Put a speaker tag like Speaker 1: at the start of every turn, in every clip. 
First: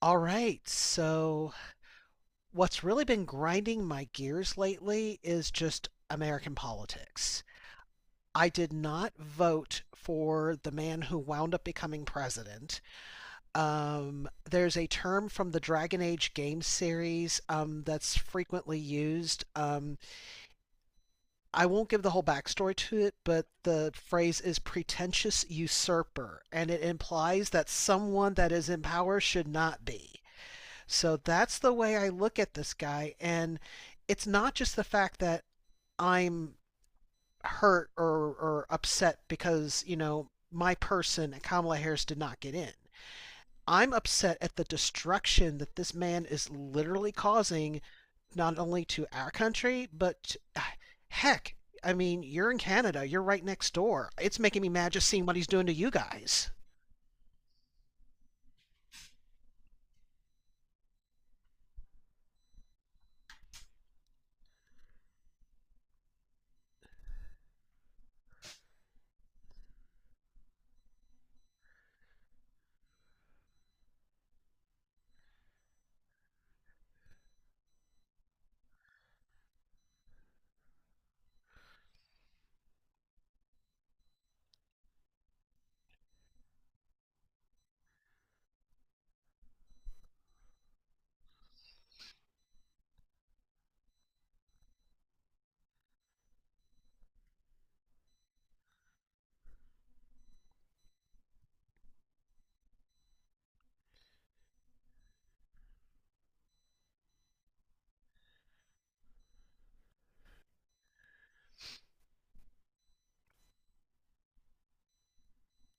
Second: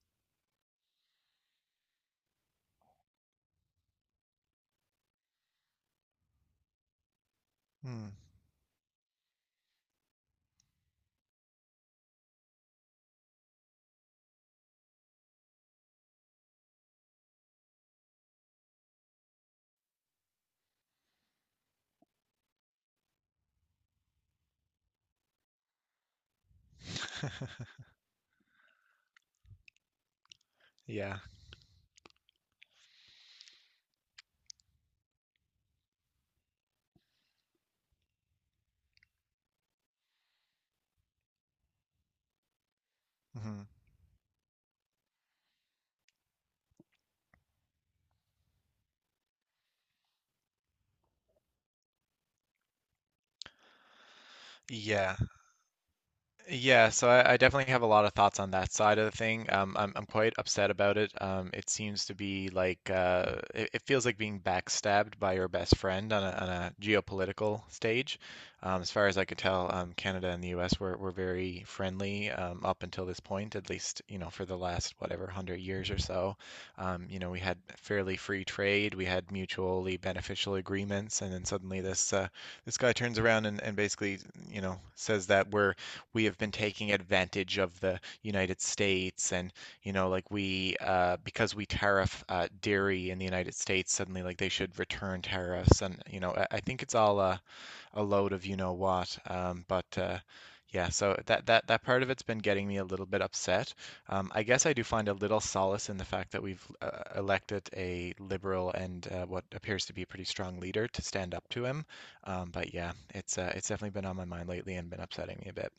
Speaker 1: All right. So, what's really been grinding my gears lately is just American politics.
Speaker 2: Hmm.
Speaker 1: I did not vote for the man who wound up becoming president. There's a term from the Dragon Age game series that's frequently used. I won't give the whole backstory to it, but the phrase is pretentious usurper, and it implies that someone that is in power should not be. So
Speaker 2: Yeah.
Speaker 1: that's the way I look at this guy. And it's not just the fact that I'm hurt or upset because, my person, Kamala Harris, did not get in.
Speaker 2: Mhm.
Speaker 1: I'm upset at the destruction that this man is literally causing, not only to our country, but heck, I mean, you're in Canada, you're right next door. It's making me mad just
Speaker 2: Yeah.
Speaker 1: seeing what he's doing to you guys.
Speaker 2: Yeah, so I definitely have a lot of thoughts on that side of the thing. I'm quite upset about it. It seems to be like it feels like being backstabbed by your best friend on on a geopolitical stage. As far as I could tell, Canada and the U.S. were very friendly up until this point, at least for the last whatever hundred years or so. We had fairly free trade, we had mutually beneficial agreements, and then suddenly this guy turns around and basically says that we have been taking advantage of the United States and like we because we tariff dairy in the United States suddenly like they should return tariffs and I think it's all a load of you know what but yeah, so that part of it's been getting me a little bit upset. I guess I do find a little solace in the fact that we've elected a liberal and what appears to be a pretty strong leader to stand up to him. But yeah, it's definitely been on my mind lately and been upsetting me a bit.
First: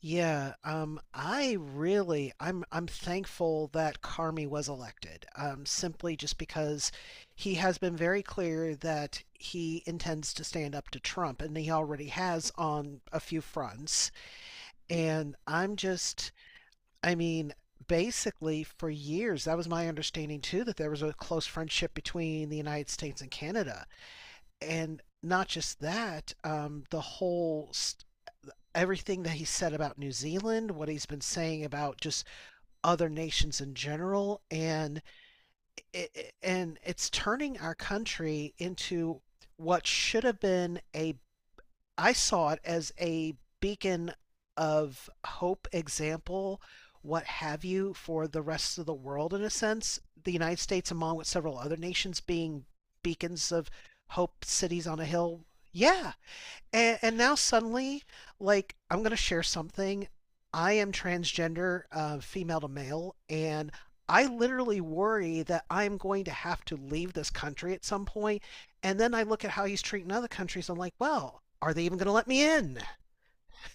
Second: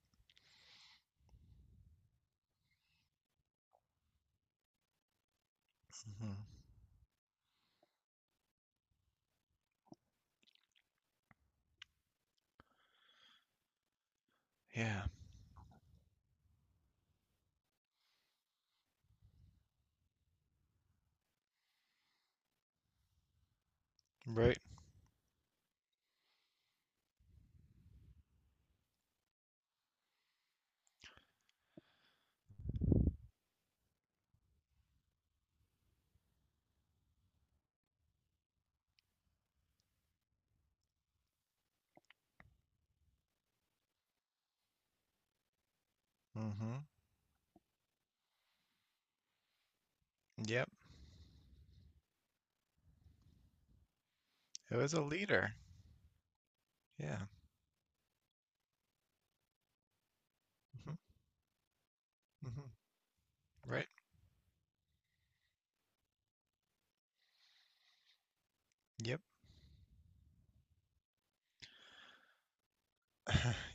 Speaker 1: Yeah, I'm thankful that Carmi was elected, simply just
Speaker 2: Hmm.
Speaker 1: because he has been very clear that he intends to stand up to Trump, and he already has on a few fronts.
Speaker 2: Yeah,
Speaker 1: And I mean, basically for years, that was my understanding too, that there was a close friendship between the United States and Canada,
Speaker 2: right.
Speaker 1: and not just that. Everything that he said about New Zealand, what he's been saying about just other nations in general, and it's turning our country into what should have been a I saw it as a beacon of hope, example,
Speaker 2: Hmm.
Speaker 1: what have you, for the rest of the world in a sense. The United
Speaker 2: Yep.
Speaker 1: States, among with several other nations, being beacons of hope,
Speaker 2: It
Speaker 1: cities
Speaker 2: was
Speaker 1: on
Speaker 2: a
Speaker 1: a hill.
Speaker 2: leader.
Speaker 1: Yeah, and
Speaker 2: Yeah.
Speaker 1: now suddenly, like, I'm going to share something. I am
Speaker 2: Hmm.
Speaker 1: transgender, female
Speaker 2: Hmm.
Speaker 1: to male, and
Speaker 2: Right.
Speaker 1: I literally worry that I'm going to have to leave this country at some point. And then
Speaker 2: Yep.
Speaker 1: I look at how he's treating other countries. I'm like, well, are they even going to let me in?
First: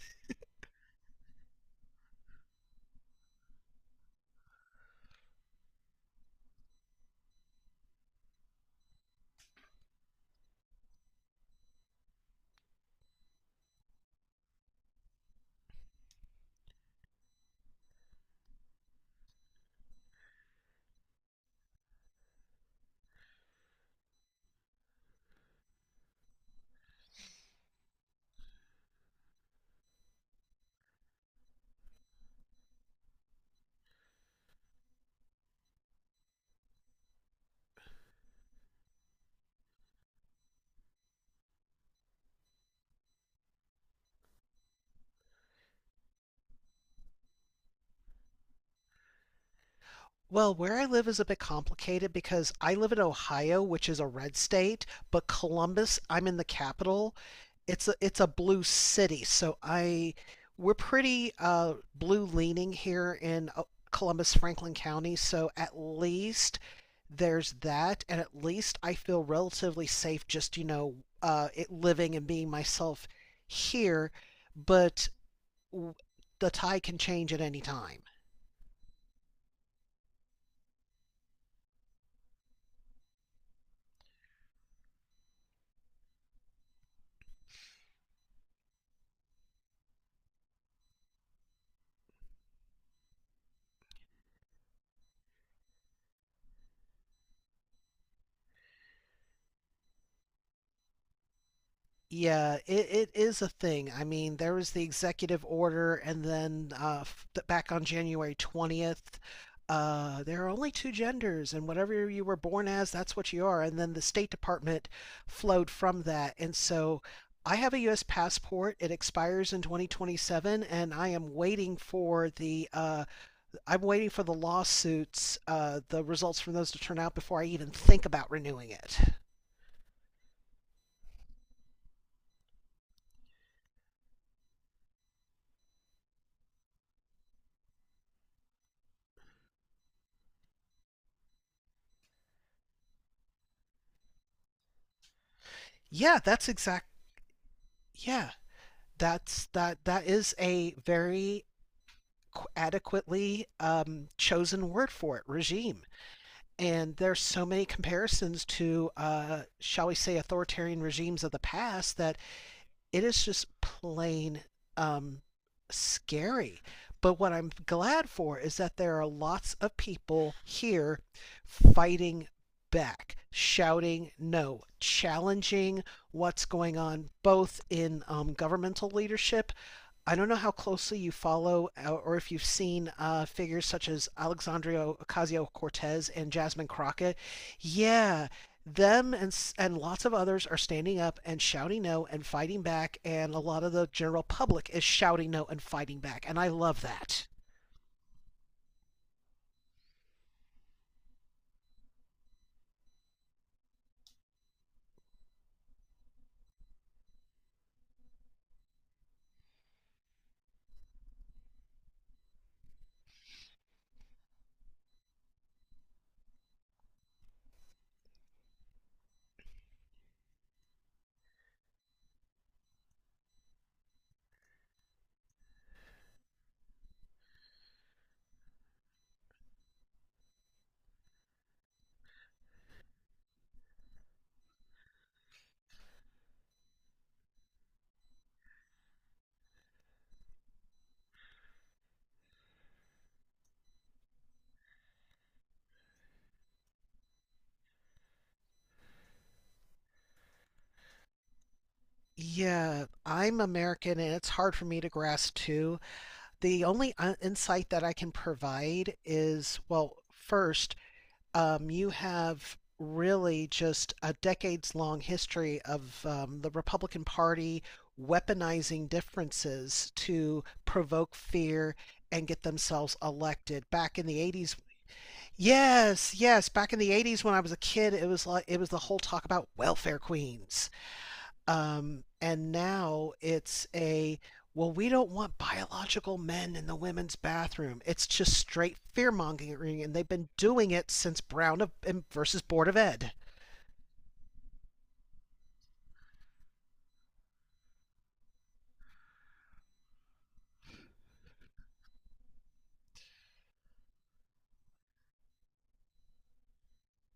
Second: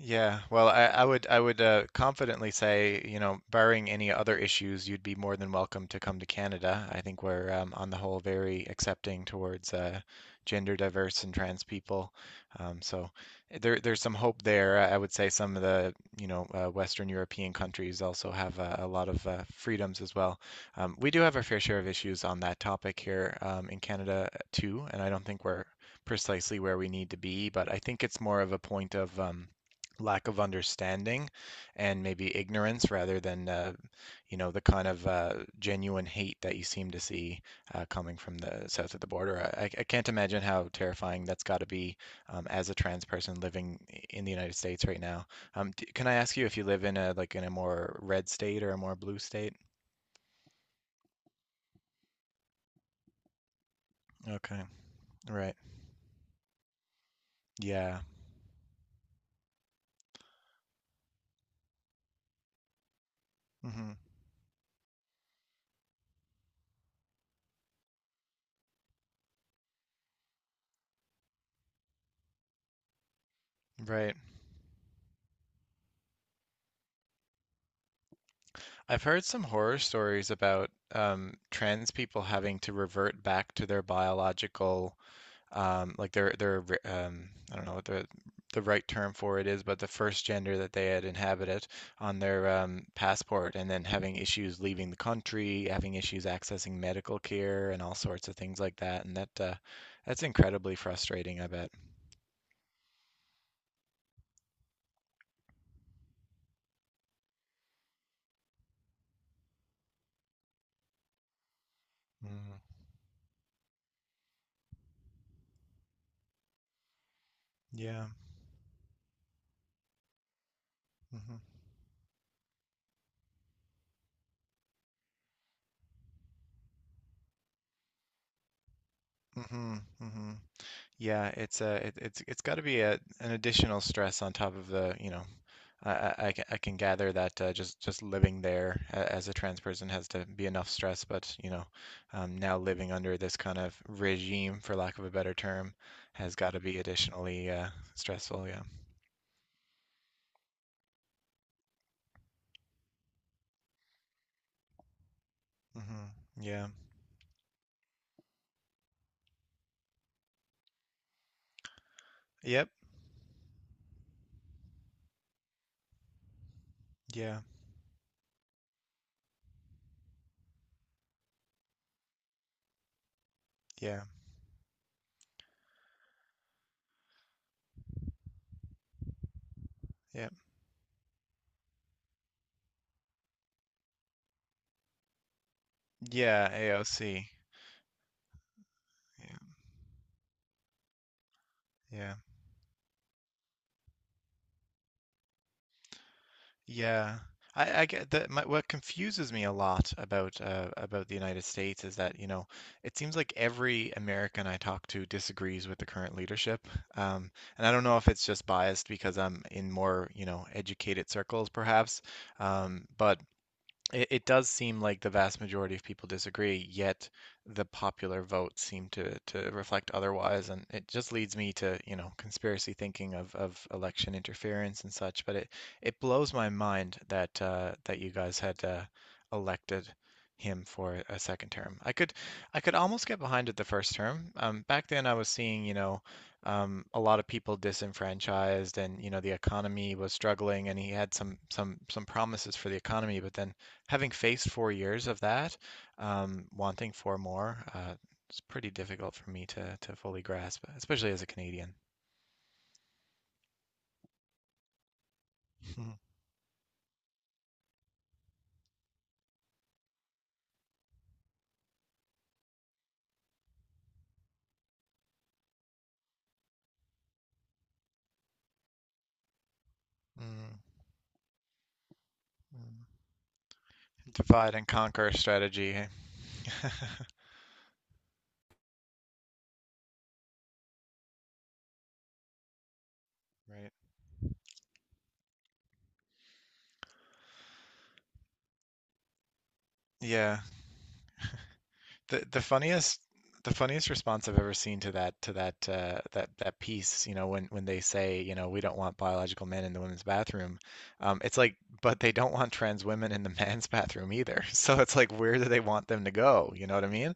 Speaker 2: Yeah, well, I would confidently say, barring any other issues, you'd be more than welcome to come to Canada. I think we're on the whole very accepting towards gender diverse and trans people. So there's some hope there. I would say some of the Western European countries also have a lot of freedoms as well. We do have our fair share of issues on that topic here in Canada too, and I don't think we're precisely where we need to be, but I think it's more of a point of lack of understanding and maybe ignorance rather than the kind of genuine hate that you seem to see coming from the south of the border. I can't imagine how terrifying that's got to be as a trans person living in the United States right now. D Can I ask you if you live in a more red state or a more blue state?
Speaker 1: Well, where I live is a bit complicated because I live in Ohio, which is a red
Speaker 2: Okay,
Speaker 1: state, but
Speaker 2: right.
Speaker 1: Columbus, I'm in the capital. It's a
Speaker 2: Yeah.
Speaker 1: it's a blue city, so I we're pretty blue leaning here in
Speaker 2: Hmm.
Speaker 1: Columbus, Franklin County. So at least there's that, and at least I feel relatively safe just, you know, it living and being myself here.
Speaker 2: Right.
Speaker 1: But w- the tide can change at any time.
Speaker 2: I've heard some horror stories about trans people having to revert back to their biological, like their, I don't know what the right term for it is, but the first gender that they had inhabited on their passport, and then having issues leaving the country, having issues accessing medical care, and all sorts of things like that. And that's incredibly frustrating, I bet.
Speaker 1: Yeah, it is a thing. I mean, there was the executive order, and then back on January 20th, there are only two genders, and whatever you were
Speaker 2: Mm,
Speaker 1: born as, that's what you are. And then the State Department flowed from that. And so I have a U.S.
Speaker 2: yeah.
Speaker 1: passport. It expires in 2027, and
Speaker 2: Hmm.
Speaker 1: I'm waiting for the lawsuits, the results from those to turn out before I even think about renewing it.
Speaker 2: Hmm. Hmm. Yeah, it's a it's got to be a an additional stress on top of the, I can gather that just living there as a trans person has to be enough stress, but now living under this kind of regime, for lack of a better term,
Speaker 1: Yeah,
Speaker 2: has
Speaker 1: that's
Speaker 2: got to be
Speaker 1: exact.
Speaker 2: additionally
Speaker 1: Yeah,
Speaker 2: stressful. Yeah.
Speaker 1: that is a very adequately chosen word for it, regime.
Speaker 2: Hmm. Yeah.
Speaker 1: And there's so many comparisons to shall we say, authoritarian regimes of the past, that
Speaker 2: Yep.
Speaker 1: it is just plain um, scary. But what
Speaker 2: Yeah.
Speaker 1: I'm glad for is that there are lots of people here fighting back,
Speaker 2: Yeah.
Speaker 1: shouting no, challenging what's going on both in governmental leadership. I don't
Speaker 2: Yep.
Speaker 1: know how closely you follow, or if you've seen, figures such as Alexandria Ocasio Cortez and
Speaker 2: Yeah.
Speaker 1: Jasmine Crockett.
Speaker 2: AOC.
Speaker 1: Yeah, them, and
Speaker 2: Yeah.
Speaker 1: and lots of others are standing up and shouting no
Speaker 2: Yeah.
Speaker 1: and fighting back, and a lot of the general public is shouting no and fighting back, and I love
Speaker 2: Yeah,
Speaker 1: that.
Speaker 2: I get that. What confuses me a lot about the United States is that, it seems like every American I talk to disagrees with the current leadership. Um, and I don't know if it's just biased because I'm in more, educated circles, perhaps. But it does seem like the vast majority of people disagree, yet the popular vote seem to reflect otherwise. And it just leads me to, conspiracy thinking of election interference and such. But it blows my mind that you guys had elected him for a second term. I could almost get behind it the first term. Back then I was seeing, a lot of people disenfranchised and, the economy was struggling and he had some promises for the economy, but then having faced 4 years of that, wanting 4 more, it's pretty difficult for me to fully grasp, especially as a Canadian.
Speaker 1: Yeah, I'm American and it's hard for me to grasp too. The only insight that I can provide is, well, first, you have really just a decades long history of the Republican Party weaponizing differences to
Speaker 2: Mm,
Speaker 1: provoke fear and get themselves
Speaker 2: mm.
Speaker 1: elected back in the
Speaker 2: Divide
Speaker 1: 80s.
Speaker 2: and conquer strategy, eh?
Speaker 1: Yes, yes, back in the 80s when I was a kid, it was like, it was the whole talk about welfare queens. And now,
Speaker 2: Right.
Speaker 1: well, we don't want biological men in the women's bathroom. It's just straight fear mongering, and they've been
Speaker 2: Yeah.
Speaker 1: doing it since Brown of,
Speaker 2: The
Speaker 1: versus
Speaker 2: the
Speaker 1: Board of
Speaker 2: funniest
Speaker 1: Ed.
Speaker 2: the funniest response I've ever seen to that piece, when they say, we don't want biological men in the women's bathroom. It's like, but they don't want trans women in the men's bathroom either. So it's like, where do they want them to go? You know what I mean?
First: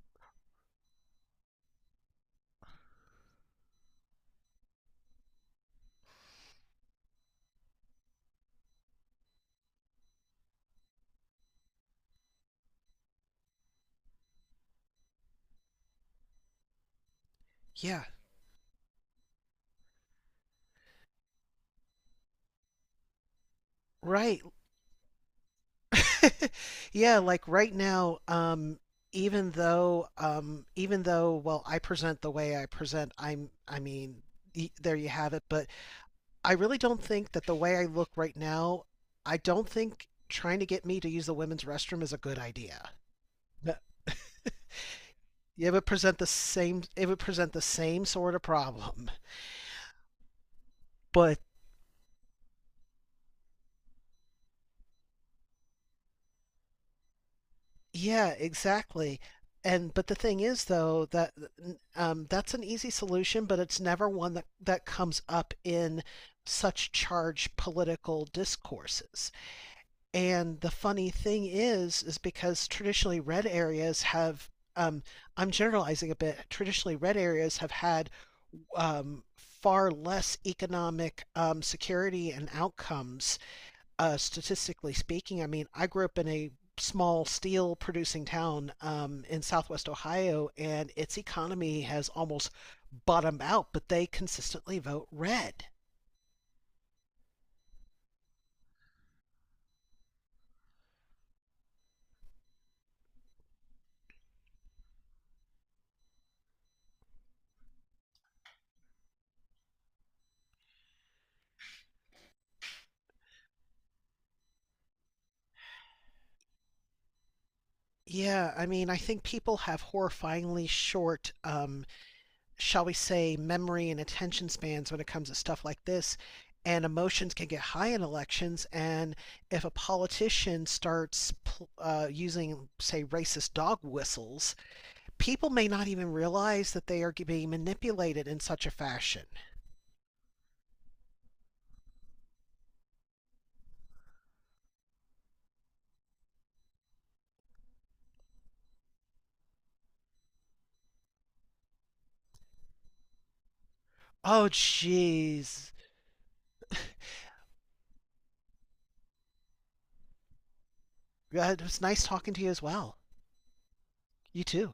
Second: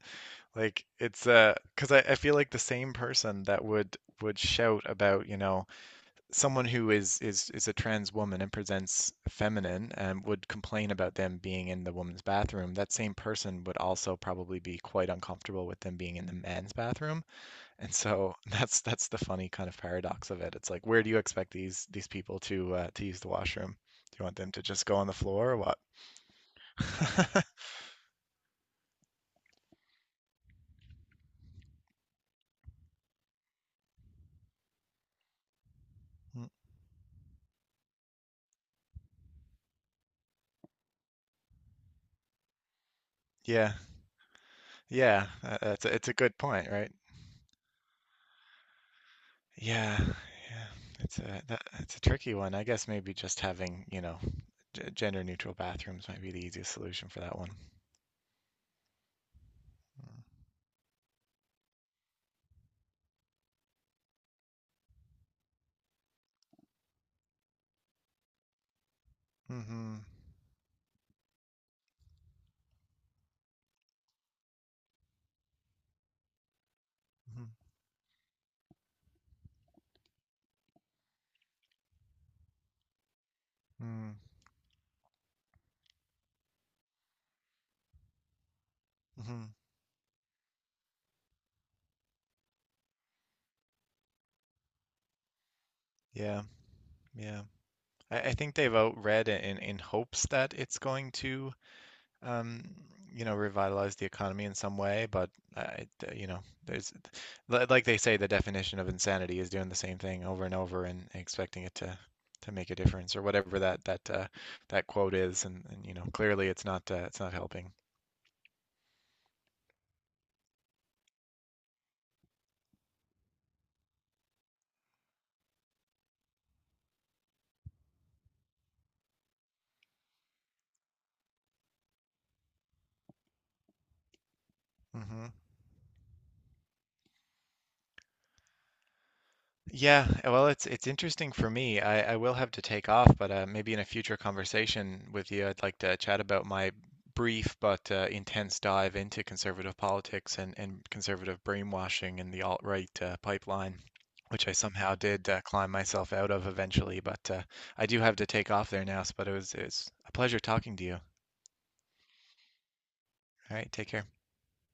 Speaker 2: Like it's because I feel like the same person that would shout about, someone who is a trans woman and presents feminine and would complain about them being in the woman's bathroom, that same person would also probably be quite uncomfortable with them being in the man's bathroom. And
Speaker 1: Yeah,
Speaker 2: so that's the funny kind of paradox of it. It's like, where do you expect these people to use the washroom? Do you want
Speaker 1: right.
Speaker 2: them to just go on the floor or what?
Speaker 1: Yeah, like right now, even though, well, I present the way I present, I mean, there you have it. But I really don't think that the way I look right now, I don't think trying to get me to use the women's restroom is a good idea.
Speaker 2: Yeah. Yeah,
Speaker 1: It
Speaker 2: it's
Speaker 1: would
Speaker 2: a, it's a
Speaker 1: present the
Speaker 2: good point,
Speaker 1: same.
Speaker 2: right?
Speaker 1: It would present the same sort of problem.
Speaker 2: Yeah, yeah, it's
Speaker 1: But
Speaker 2: a that, it's a tricky one. I guess maybe just having, g gender neutral bathrooms might be the easiest solution for that one.
Speaker 1: yeah, exactly. And but the thing is, though, that that's an easy solution, but it's never one that comes up in such charged political discourses.
Speaker 2: Mm-hmm.
Speaker 1: And the funny thing is because traditionally red areas have, um, I'm generalizing a bit, traditionally red areas have had far less economic security and outcomes,
Speaker 2: Mm-hmm.
Speaker 1: statistically speaking. I mean, I grew up in a small steel producing town in
Speaker 2: Hmm.
Speaker 1: southwest Ohio, and its economy has almost bottomed out, but they consistently vote red.
Speaker 2: Yeah, yeah. I think they've outread it in hopes that it's going to um, revitalize the economy in some way, but I, uh, you know, there's, like they say, the definition of insanity is doing the same thing over and over and expecting it to make a difference or whatever that that quote is, and clearly it's not helping.
Speaker 1: Yeah, I mean, I think people have horrifyingly short, shall we say, memory and attention spans when it comes to stuff like this. And emotions can get high in elections. And if a politician starts using, say, racist dog whistles,
Speaker 2: Hmm.
Speaker 1: people may not even realize that they are being manipulated in such a fashion.
Speaker 2: Yeah, well, it's interesting for me. I will have to take off, but maybe in a future conversation with you, I'd like to chat about my brief but intense dive into conservative politics and conservative brainwashing and the alt-right pipeline, which
Speaker 1: Oh,
Speaker 2: I somehow did
Speaker 1: jeez.
Speaker 2: climb myself out of eventually. But I do have to take off there now, but it's a pleasure talking to you. All
Speaker 1: It was nice talking to you as well.
Speaker 2: right, take care.
Speaker 1: You too.